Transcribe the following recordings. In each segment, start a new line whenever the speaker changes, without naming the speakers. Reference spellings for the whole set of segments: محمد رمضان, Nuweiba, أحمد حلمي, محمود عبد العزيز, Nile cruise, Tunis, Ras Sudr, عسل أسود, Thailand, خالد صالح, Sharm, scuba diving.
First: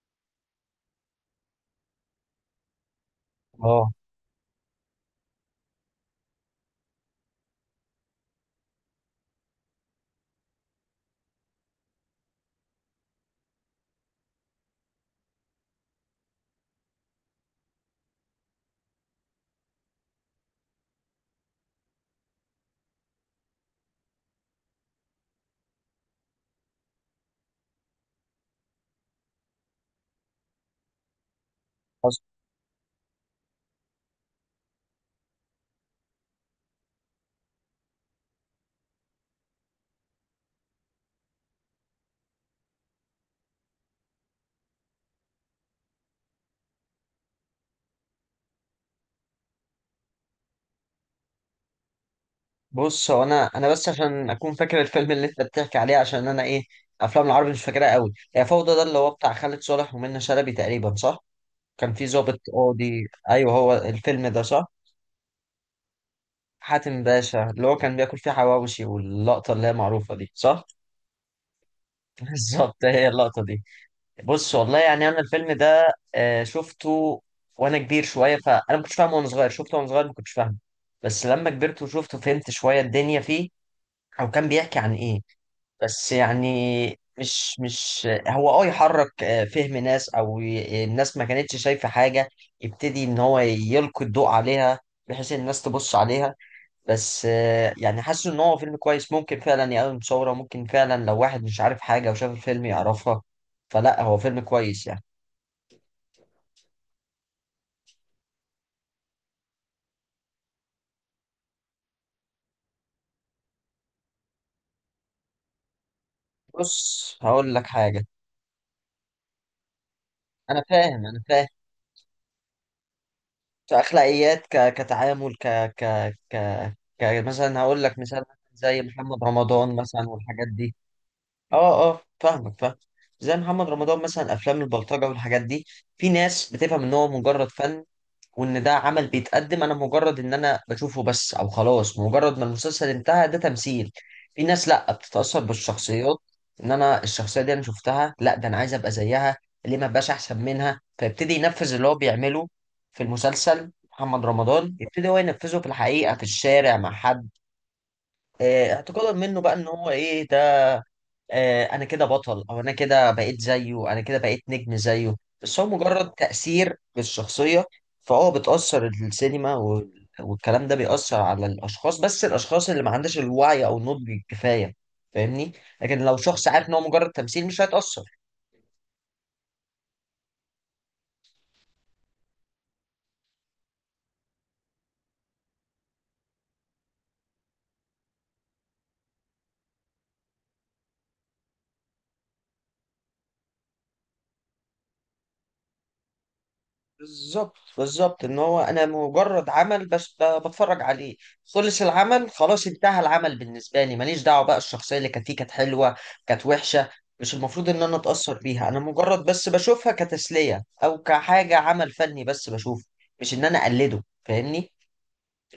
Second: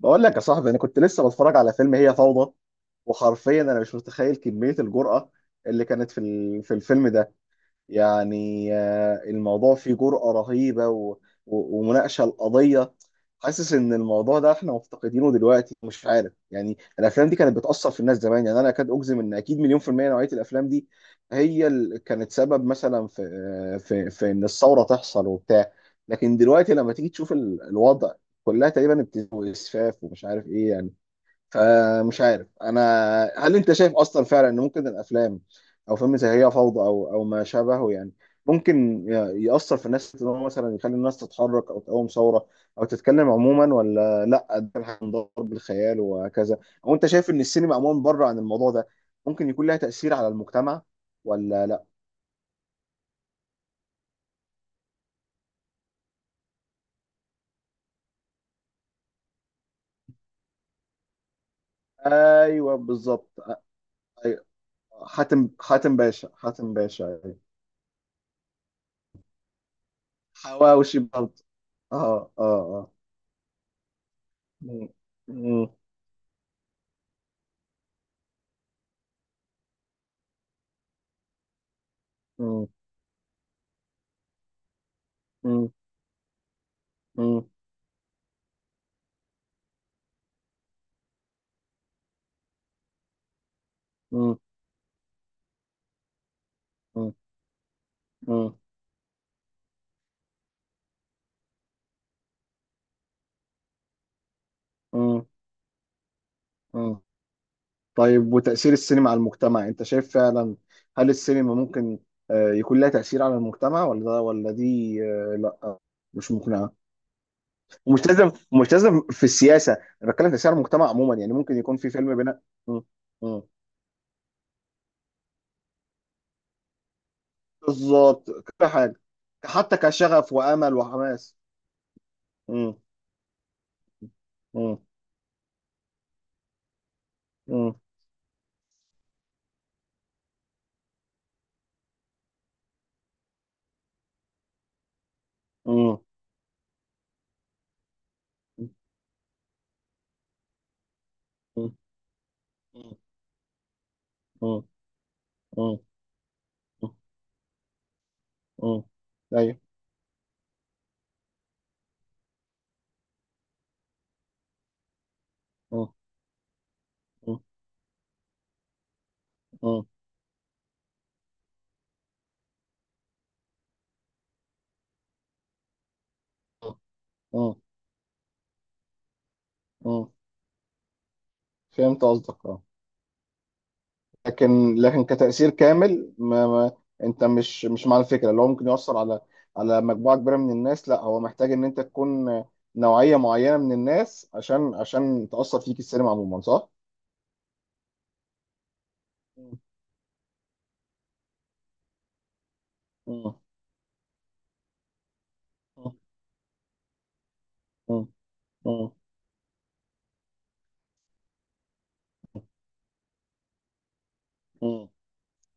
بقول لك يا صاحبي، انا كنت لسه بتفرج على فيلم هي فوضى. وحرفيا انا
اه،
مش متخيل كمية الجرأة اللي كانت في الفيلم ده. يعني الموضوع فيه جرأة رهيبة و... و... ومناقشة القضية. حاسس ان الموضوع ده احنا مفتقدينه دلوقتي. مش عارف، يعني الافلام دي كانت بتأثر في الناس زمان. يعني انا اكاد اجزم ان اكيد مليون في المية نوعية الافلام دي هي اللي كانت سبب مثلا في في ان الثورة تحصل وبتاع. لكن دلوقتي لما تيجي تشوف الوضع، كلها تقريبا ابتزاز واسفاف ومش عارف ايه يعني. فمش
حصل.
عارف انا، هل انت شايف اصلا فعلا ان ممكن الافلام او فيلم زي هي فوضى او ما شابهه يعني، ممكن يأثر في الناس ان هو مثلا يخلي الناس تتحرك او تقوم ثوره او تتكلم عموما، ولا لا، ده هنضرب بالخيال وهكذا؟ او انت شايف ان السينما عموما بره عن الموضوع ده ممكن يكون لها تأثير على المجتمع ولا لا؟
بص، هو انا بس عشان اكون فاكر الفيلم اللي انت بتحكي عليه عشان انا ايه؟ افلام العربي مش فاكرها قوي. هي فوضى ده اللي هو بتاع خالد صالح ومنى شلبي تقريبا، صح؟ كان في ضابط
ايوه
قاضي،
بالظبط.
ايوه، هو الفيلم ده
أيوة.
صح.
حاتم، حاتم باشا، حاتم
حاتم
باشا. أيوة.
باشا اللي هو كان بياكل فيه حواوشي واللقطه اللي هي معروفه دي، صح.
حواوشي برضه. اه، اه.
بالظبط،
اه.
هي اللقطه دي. بص، والله يعني انا الفيلم
مم.
ده شفته وانا كبير شويه، فانا ما كنتش فاهمه وانا صغير، شفته وانا صغير ما كنتش فاهمه. بس لما كبرت وشفته فهمت
مم.
شويه الدنيا فيه، او كان بيحكي عن ايه.
مم.
بس يعني
مم.
مش هو اه يحرك، فهم ناس، او الناس ما كانتش شايفة حاجة. يبتدي ان هو يلقي الضوء
مم.
عليها بحيث إن الناس تبص عليها.
مم.
بس يعني حاسس ان هو
مم.
فيلم كويس، ممكن فعلا يقوم ثورة، ممكن فعلا لو واحد مش عارف حاجة وشاف الفيلم يعرفها. فلا، هو فيلم كويس يعني.
مم. مم. طيب، وتأثير السينما على المجتمع، انت شايف فعلا هل السينما ممكن يكون لها تأثير على المجتمع ولا دي لا مش مقنعة؟
بص، هقول لك حاجة.
ومش لازم مش لازم في السياسة، انا بتكلم تأثير على
انا
المجتمع
فاهم،
عموما
انا
يعني،
فاهم.
ممكن يكون في فيلم بناء. مم. مم.
كأخلاقيات، كتعامل، ك... ك... مثلا هقول لك مثال.
بالظبط، كل
زي
حاجة.
محمد رمضان
حتى
مثلا
كشغف
والحاجات دي.
وأمل وحماس.
اه، اه، فاهمك،
مم.
فاهم. زي محمد رمضان مثلا، افلام
مم.
البلطجه والحاجات دي. في ناس بتفهم ان هو مجرد
مم.
فن، وان ده عمل بيتقدم، انا مجرد ان انا بشوفه بس، او خلاص مجرد ما المسلسل انتهى، ده تمثيل. في ناس لا، بتتاثر
مم.
بالشخصيات. ان انا الشخصيه دي انا شفتها، لا، ده انا عايز ابقى زيها. ليه ما ابقاش احسن منها؟ فيبتدي ينفذ
مم.
اللي هو بيعمله
مم.
في المسلسل محمد رمضان، يبتدي هو ينفذه في
مم.
الحقيقه في الشارع مع
مم.
حد،
مم.
اعتقادا منه بقى ان هو ايه ده، انا كده بطل، او انا كده بقيت زيه، انا كده بقيت نجم زيه. بس هو
ايوه.
مجرد تأثير بالشخصية. فهو بتأثر السينما والكلام ده بيأثر على الأشخاص، بس الأشخاص اللي ما عندهاش الوعي أو النضج الكفاية. فاهمني؟ لكن لو شخص عارف إن هو مجرد تمثيل
مم.
مش هيتأثر.
مم. فهمت قصدك، اه. لكن كتأثير كامل، ما ما انت مش مع الفكره اللي هو ممكن يؤثر على مجموعه كبيره من الناس. لا، هو محتاج ان انت تكون نوعيه معينه من الناس عشان تأثر فيك السينما عموما، صح؟
بالظبط، بالظبط. ان هو انا مجرد عمل بس بتفرج عليه. خلص العمل، خلاص انتهى
مم.
العمل بالنسبه لي، ماليش دعوه بقى الشخصيه اللي كانت فيه كانت حلوه،
مم.
كانت وحشه. مش المفروض ان انا
مم.
اتاثر بيها. انا
مم.
مجرد بس بشوفها كتسليه، او كحاجه عمل فني بس بشوفه، مش ان انا اقلده. فاهمني؟
مم.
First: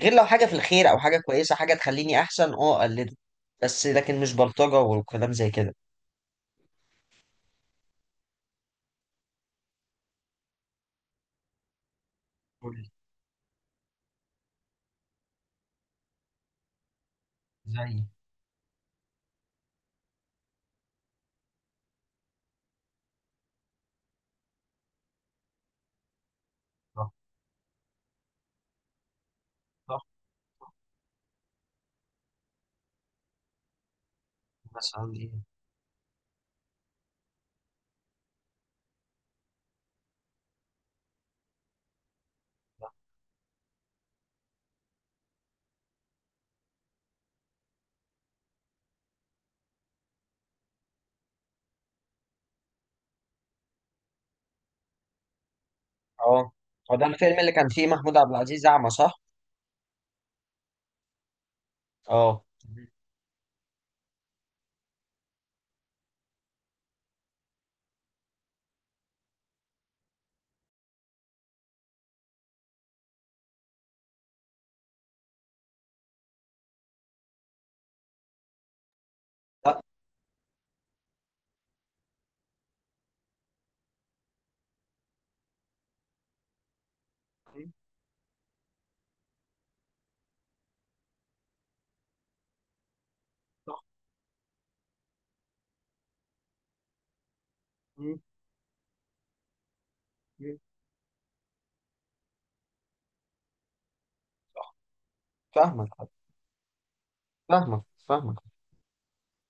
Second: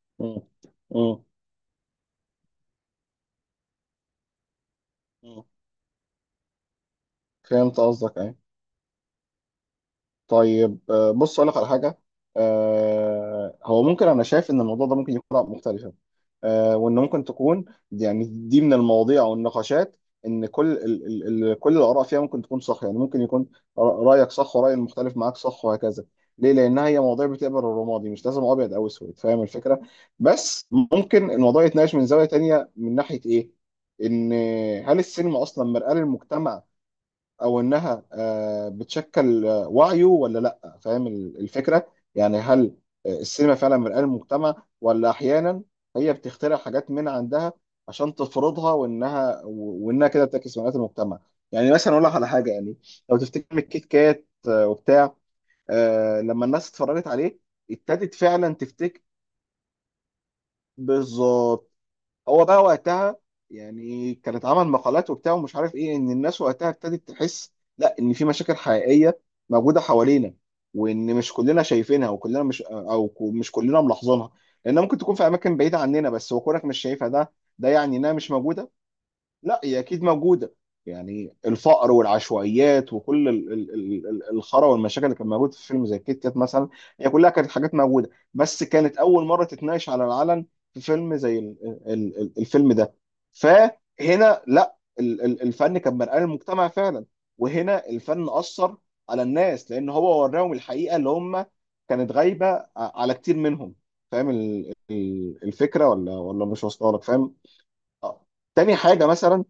غير لو حاجه في الخير، او حاجه
مم.
كويسه، حاجه تخليني احسن، اه، اقلده. بس لكن مش بلطجه وكلام
مم.
زي كده.
فهمت قصدك، ايه. طيب بص اقول لك على حاجه.
قول لي.
هو ممكن، انا شايف ان الموضوع ده ممكن يكون مختلفه، وان ممكن تكون،
زي.
يعني دي من المواضيع او النقاشات، ان كل ال ال ال كل الاراء فيها ممكن تكون صح، يعني ممكن يكون رايك صح وراي المختلف معاك صح وهكذا، ليه؟ لانها هي
صح،
مواضيع بتقبل الرمادي، مش لازم ابيض او اسود، فاهم الفكره؟
صح.
بس ممكن الموضوع يتناقش من زاويه تانية، من ناحيه ايه، ان هل
مثلا ايه؟
السينما اصلا مرآة للمجتمع، او انها بتشكل وعيه ولا لا؟ فاهم الفكره؟ يعني هل السينما فعلا مرآة المجتمع، ولا احيانا هي بتخترع حاجات من عندها عشان تفرضها، وانها كده بتعكس مرآة المجتمع؟ يعني مثلا اقول لك على حاجه، يعني لو تفتكر الكيت كات وبتاع، لما
اه.
الناس
هو ده
اتفرجت عليه
الفيلم اللي كان فيه
ابتدت
محمود عبد
فعلا
العزيز أعمى،
تفتكر،
صح؟
بالظبط.
اه.
هو بقى وقتها يعني، كان اتعمل مقالات وبتاع ومش عارف ايه، ان الناس وقتها ابتدت تحس، لا، ان في مشاكل حقيقيه موجوده حوالينا، وان مش كلنا شايفينها، وكلنا مش مش كلنا ملاحظينها، لانها ممكن تكون في اماكن بعيده عننا. بس وكونك مش شايفها، ده يعني انها مش موجوده، لا
لا.
هي اكيد موجوده. يعني الفقر والعشوائيات وكل الخرا والمشاكل اللي كانت موجوده في فيلم زي كيت كات مثلا، هي كلها كانت
مم.
حاجات موجوده، بس كانت اول مره تتناقش على العلن في فيلم زي ال- الفيلم ده.
صح.
فهنا لا، الفن كان مرآة للمجتمع فعلا. وهنا
مم.
الفن اثر على الناس، لان هو وراهم
مم.
الحقيقه اللي هم كانت غايبه على كتير منهم. فاهم
صح.
الفكره
فاهمك،
ولا مش واصله لك، فاهم؟
فاهمك،
آه.
فاهمك.
تاني حاجه مثلا،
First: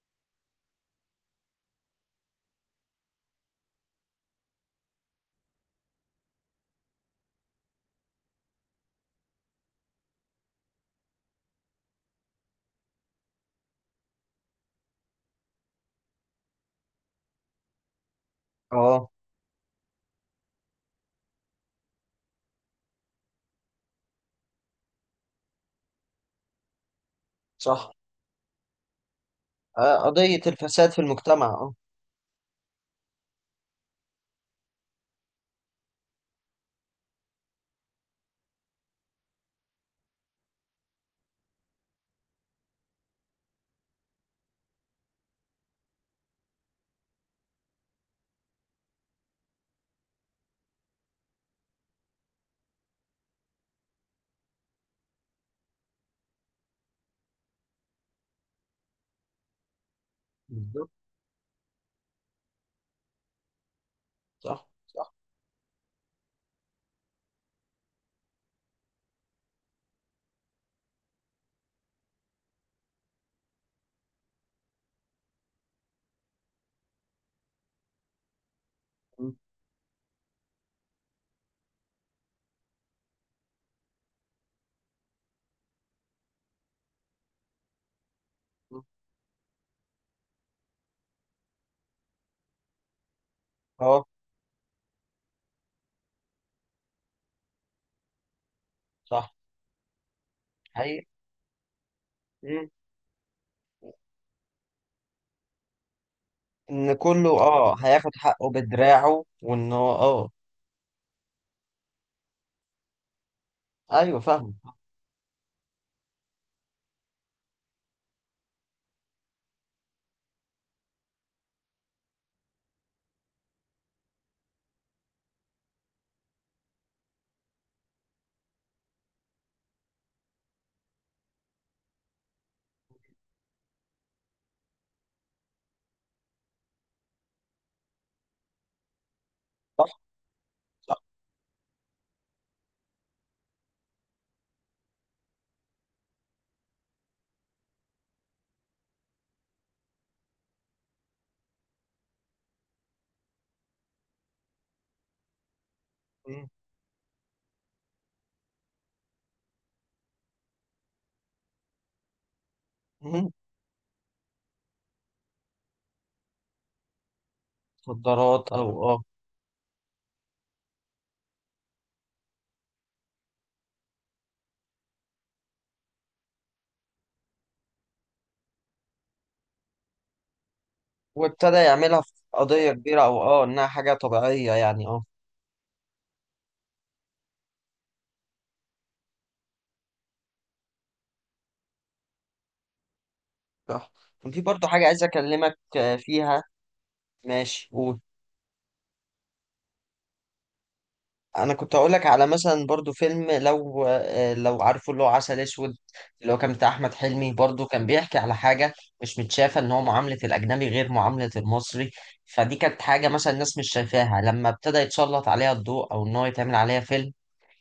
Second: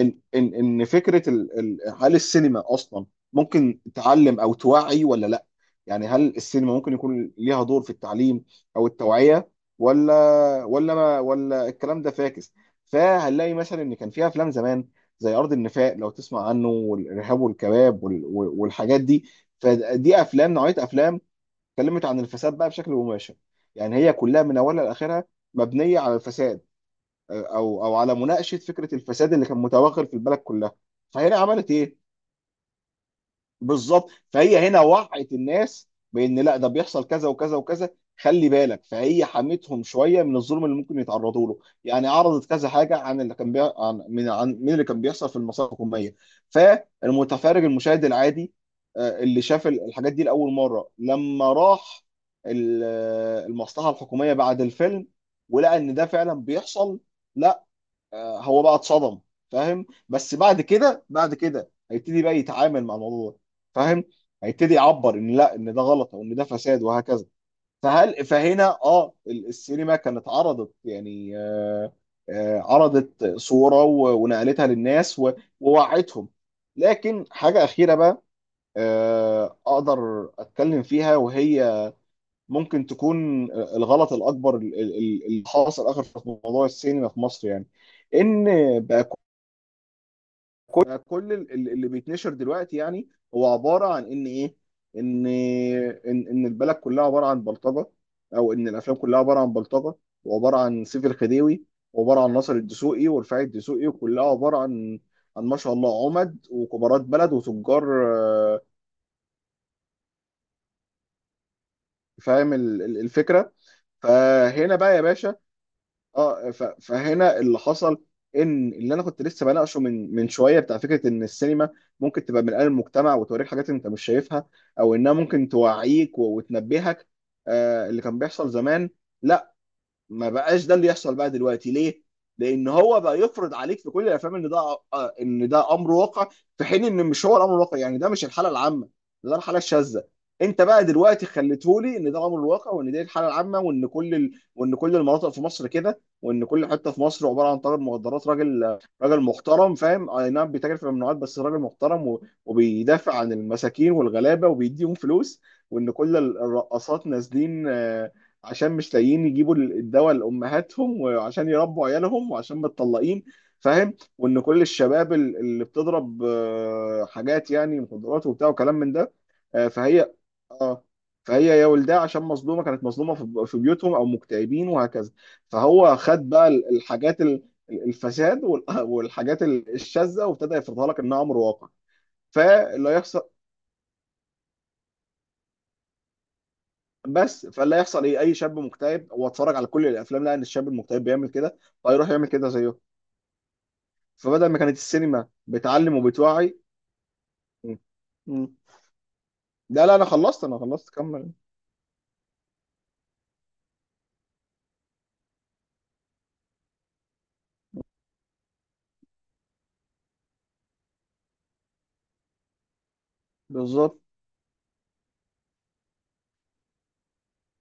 ان فكره هل السينما اصلا ممكن تعلم او توعي ولا لا؟ يعني هل السينما ممكن يكون ليها دور في التعليم او التوعيه، ولا ولا ما ولا الكلام ده فاكس؟ فهنلاقي مثلا ان كان فيها افلام زمان زي ارض النفاق لو تسمع عنه، والارهاب والكباب والحاجات
اه.
دي. فدي افلام، نوعيه افلام اتكلمت عن الفساد بقى بشكل مباشر، يعني هي كلها من اولها لاخرها مبنيه على الفساد، او
صح.
او على مناقشه فكره الفساد اللي كان متوغل في البلد
قضية
كلها.
الفساد في
فهنا
المجتمع،
عملت
اه.
ايه؟ بالظبط، فهي هنا وعت الناس بان لا، ده بيحصل كذا وكذا وكذا. خلي بالك، فهي حمتهم شويه من الظلم اللي ممكن يتعرضوا له، يعني عرضت كذا حاجه عن اللي كان عن من اللي كان بيحصل في المصالح الحكوميه. فالمتفرج المشاهد العادي، اللي شاف الحاجات دي لاول مره، لما راح ال- المصلحه الحكوميه بعد الفيلم، ولقى ان ده فعلا بيحصل، لا هو بقى اتصدم. فاهم؟ بس بعد
بالظبط.
كده، بعد كده هيبتدي بقى يتعامل مع الموضوع ده، فاهم؟
صح،
هيبتدي
صح.
يعبر ان لا، ان ده غلط او ان ده فساد وهكذا. فهنا السينما كانت عرضت يعني، عرضت صورة ونقلتها للناس ووعتهم. لكن حاجة أخيرة بقى
مم.
أقدر أتكلم فيها، وهي ممكن تكون الغلط الأكبر اللي حاصل آخر في موضوع السينما في مصر يعني، إن
مم.
بقى كل اللي بيتنشر دلوقتي يعني، هو عباره
اه.
عن ان ايه؟ ان البلد كلها عباره عن بلطجه، او ان الافلام كلها
صح.
عباره عن بلطجه، وعباره عن
حقيقي.
سيف الخديوي، وعباره عن ناصر
مم.
الدسوقي ورفاعي الدسوقي، وكلها عباره عن ما شاء الله عمد
ان
وكبارات
كله
بلد
اه
وتجار،
هياخد حقه بدراعه وان هو اه.
فاهم الفكره؟
ايوه، فاهم.
فهنا بقى يا باشا، فهنا اللي حصل، ان اللي انا كنت لسه بناقشه من شويه بتاع، فكره ان السينما ممكن تبقى من قلب المجتمع وتوريك حاجات انت مش شايفها، او انها ممكن توعيك وتنبهك، اللي كان بيحصل زمان. لا، ما بقاش ده اللي يحصل بقى دلوقتي، ليه؟ لان هو بقى يفرض عليك في كل الافلام ان ده امر واقع، في حين ان مش هو الامر الواقع، يعني ده مش الحاله العامه، ده الحاله
صح،
الشاذه. انت بقى
صح.
دلوقتي خليتهولي ان ده امر الواقع، وان دي الحاله العامه، وان كل المناطق في مصر كده، وان كل حته في مصر عباره عن تاجر مخدرات، راجل راجل محترم، فاهم، اي نعم بيتاجر في الممنوعات بس راجل محترم، وبيدافع عن المساكين والغلابه وبيديهم فلوس. وان كل
مم.
الرقاصات نازلين عشان مش لاقيين يجيبوا الدواء لامهاتهم، وعشان يربوا عيالهم، وعشان متطلقين،
مم.
فاهم. وان كل الشباب اللي بتضرب حاجات يعني، مخدرات
مخدرات،
وبتاع
او
وكلام من
اه.
ده، فهي، اه فهي يا ولدها عشان مظلومه، كانت مظلومه في بيوتهم، او مكتئبين وهكذا. فهو خد بقى الحاجات الفساد والحاجات الشاذه، وابتدى يفرضها لك انها امر
وابتدى
واقع.
يعملها في قضية
فاللي
كبيرة، او
هيحصل
اه انها حاجة طبيعية يعني، اه.
بس، فلا يحصل ايه؟ اي شاب مكتئب هو اتفرج على كل الافلام، لقى ان الشاب المكتئب بيعمل كده، فيروح يعمل كده زيه.
صح. كان في
فبدل ما
برضه
كانت
حاجة عايز
السينما
أكلمك
بتعلم
فيها.
وبتوعي.
ماشي،
م.
قول.
م. لا لا، انا خلصت، انا خلصت، كمل.
أنا كنت أقول لك على مثلا برضه فيلم، لو عارفه، اللي هو عسل أسود. اللي هو كان بتاع أحمد حلمي، برضه كان بيحكي على حاجة مش متشافة. إن هو معاملة الأجنبي غير معاملة المصري. فدي كانت حاجة مثلا الناس مش
بالظبط.
شايفاها، لما ابتدى يتسلط عليها الضوء أو إن هو يتعمل عليها فيلم،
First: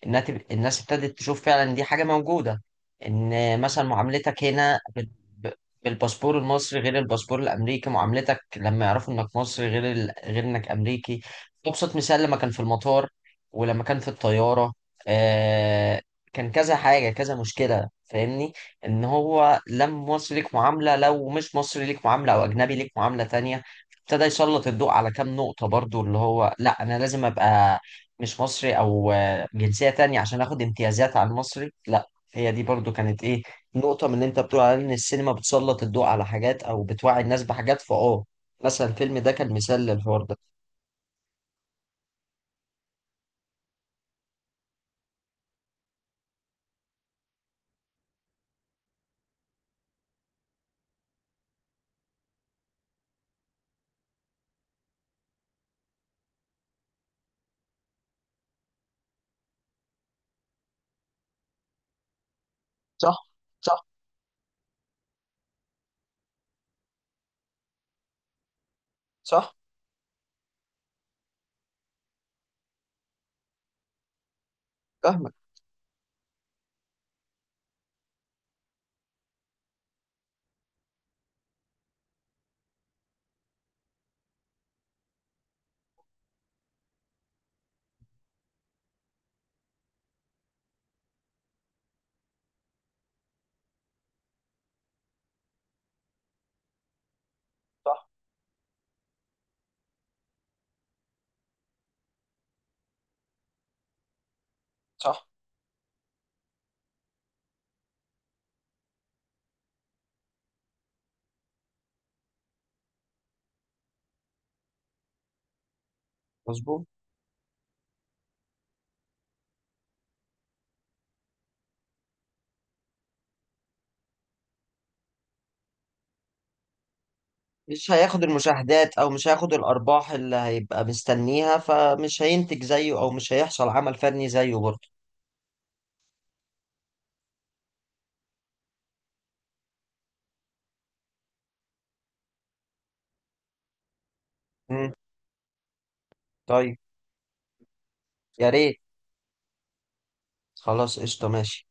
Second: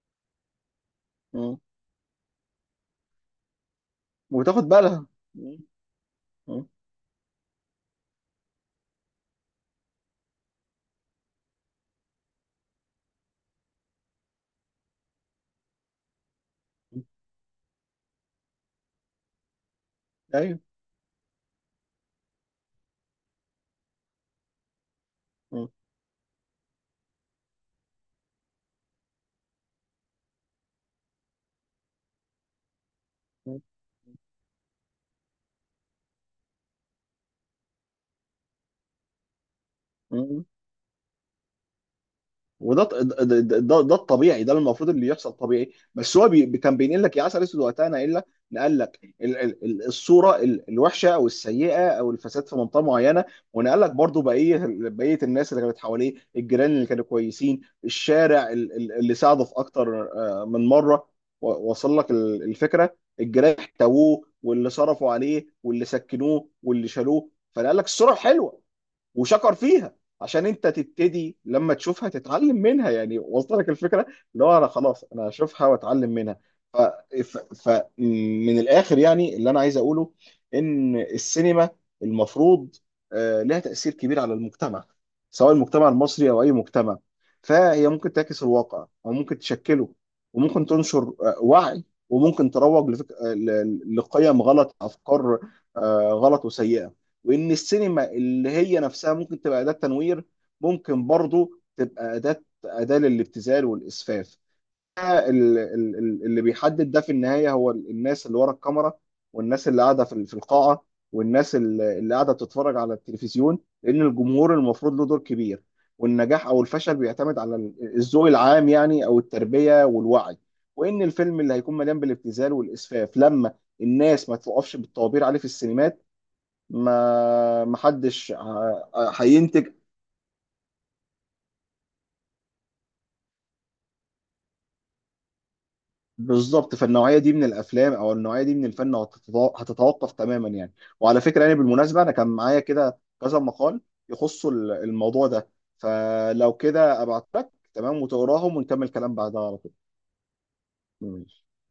الناس ابتدت تشوف
م.
فعلا دي حاجة موجودة. ان مثلا معاملتك
وتاخد
هنا
بالها.
ب-
م.
بالباسبور
م.
المصري غير الباسبور الامريكي، معاملتك لما يعرفوا انك مصري غير غير انك امريكي. ابسط مثال، لما كان في المطار ولما كان في الطيارة، آه... كان كذا حاجة، كذا مشكلة. فاهمني؟ ان هو لما مصري ليك
ايوه.
معاملة، لو مش مصري ليك معاملة، او اجنبي ليك معاملة تانية. ابتدى يسلط الضوء على كام نقطة
م.
برضو اللي هو لا، انا لازم ابقى مش مصري، او جنسية تانية، عشان اخد امتيازات على المصري، لا. هي دي برضو كانت ايه، نقطة من اللي انت بتقول على ان السينما بتسلط الضوء على حاجات او بتوعي الناس بحاجات، مثلا الفيلم ده كان مثال للحوار ده.
م. وده ده الطبيعي، ده المفروض اللي يحصل طبيعي، بس هو كان بينقل لك، يا عسل اسود وقتها، ناقل لك، نقل لك الصوره الوحشه، او السيئه، او الفساد في منطقه معينه، ونقل لك برضو بقيه الناس اللي كانت حواليه، الجيران اللي كانوا كويسين، الشارع اللي ساعده في اكتر من مره، وصل لك الفكره،
صح،
الجيران
صح.
احتووه، واللي صرفوا عليه، واللي سكنوه، واللي شالوه، فنقل لك الصوره الحلوه
صح.
وشكر فيها، عشان انت تبتدي لما تشوفها تتعلم منها، يعني وصلت لك الفكره، اللي هو انا خلاص، انا
فاهمك.
هشوفها واتعلم منها. ف... ف... ف من الاخر يعني، اللي انا عايز اقوله ان السينما المفروض لها تاثير كبير على المجتمع، سواء المجتمع المصري او اي مجتمع. فهي ممكن تعكس الواقع او ممكن تشكله، وممكن تنشر وعي، وممكن تروج لفك... آه، ل- ل- لقيم غلط، افكار غلط وسيئه. وان
صح،
السينما اللي هي نفسها ممكن تبقى اداة تنوير، ممكن برضو تبقى اداة للابتذال والاسفاف.
صح.
اللي بيحدد ده في النهاية هو الناس اللي ورا الكاميرا، والناس اللي قاعدة في القاعة، والناس اللي قاعدة بتتفرج على التلفزيون، لان الجمهور المفروض له دور كبير، والنجاح او
مظبوط.
الفشل بيعتمد على الذوق العام يعني، او التربية والوعي. وان الفيلم اللي هيكون مليان بالابتذال والاسفاف، لما الناس ما توقفش بالطوابير عليه في السينمات، ما ما
مش هياخد
حدش
المشاهدات او مش هياخد
هينتج
الارباح اللي هيبقى مستنيها، فمش هينتج زيه او مش هيحصل عمل فني زيه برضه.
بالظبط في النوعيه دي من الافلام، او النوعيه دي من الفن، هتتوقف تماما يعني. وعلى فكره يعني بالمناسبه، انا كان معايا كده كذا مقال يخصوا
مم.
الموضوع ده، فلو
طيب،
كده ابعت لك، تمام،
يا
وتقراهم،
ريت.
ونكمل كلام بعدها على طول.
خلاص قشطة،
ماشي.
ماشي.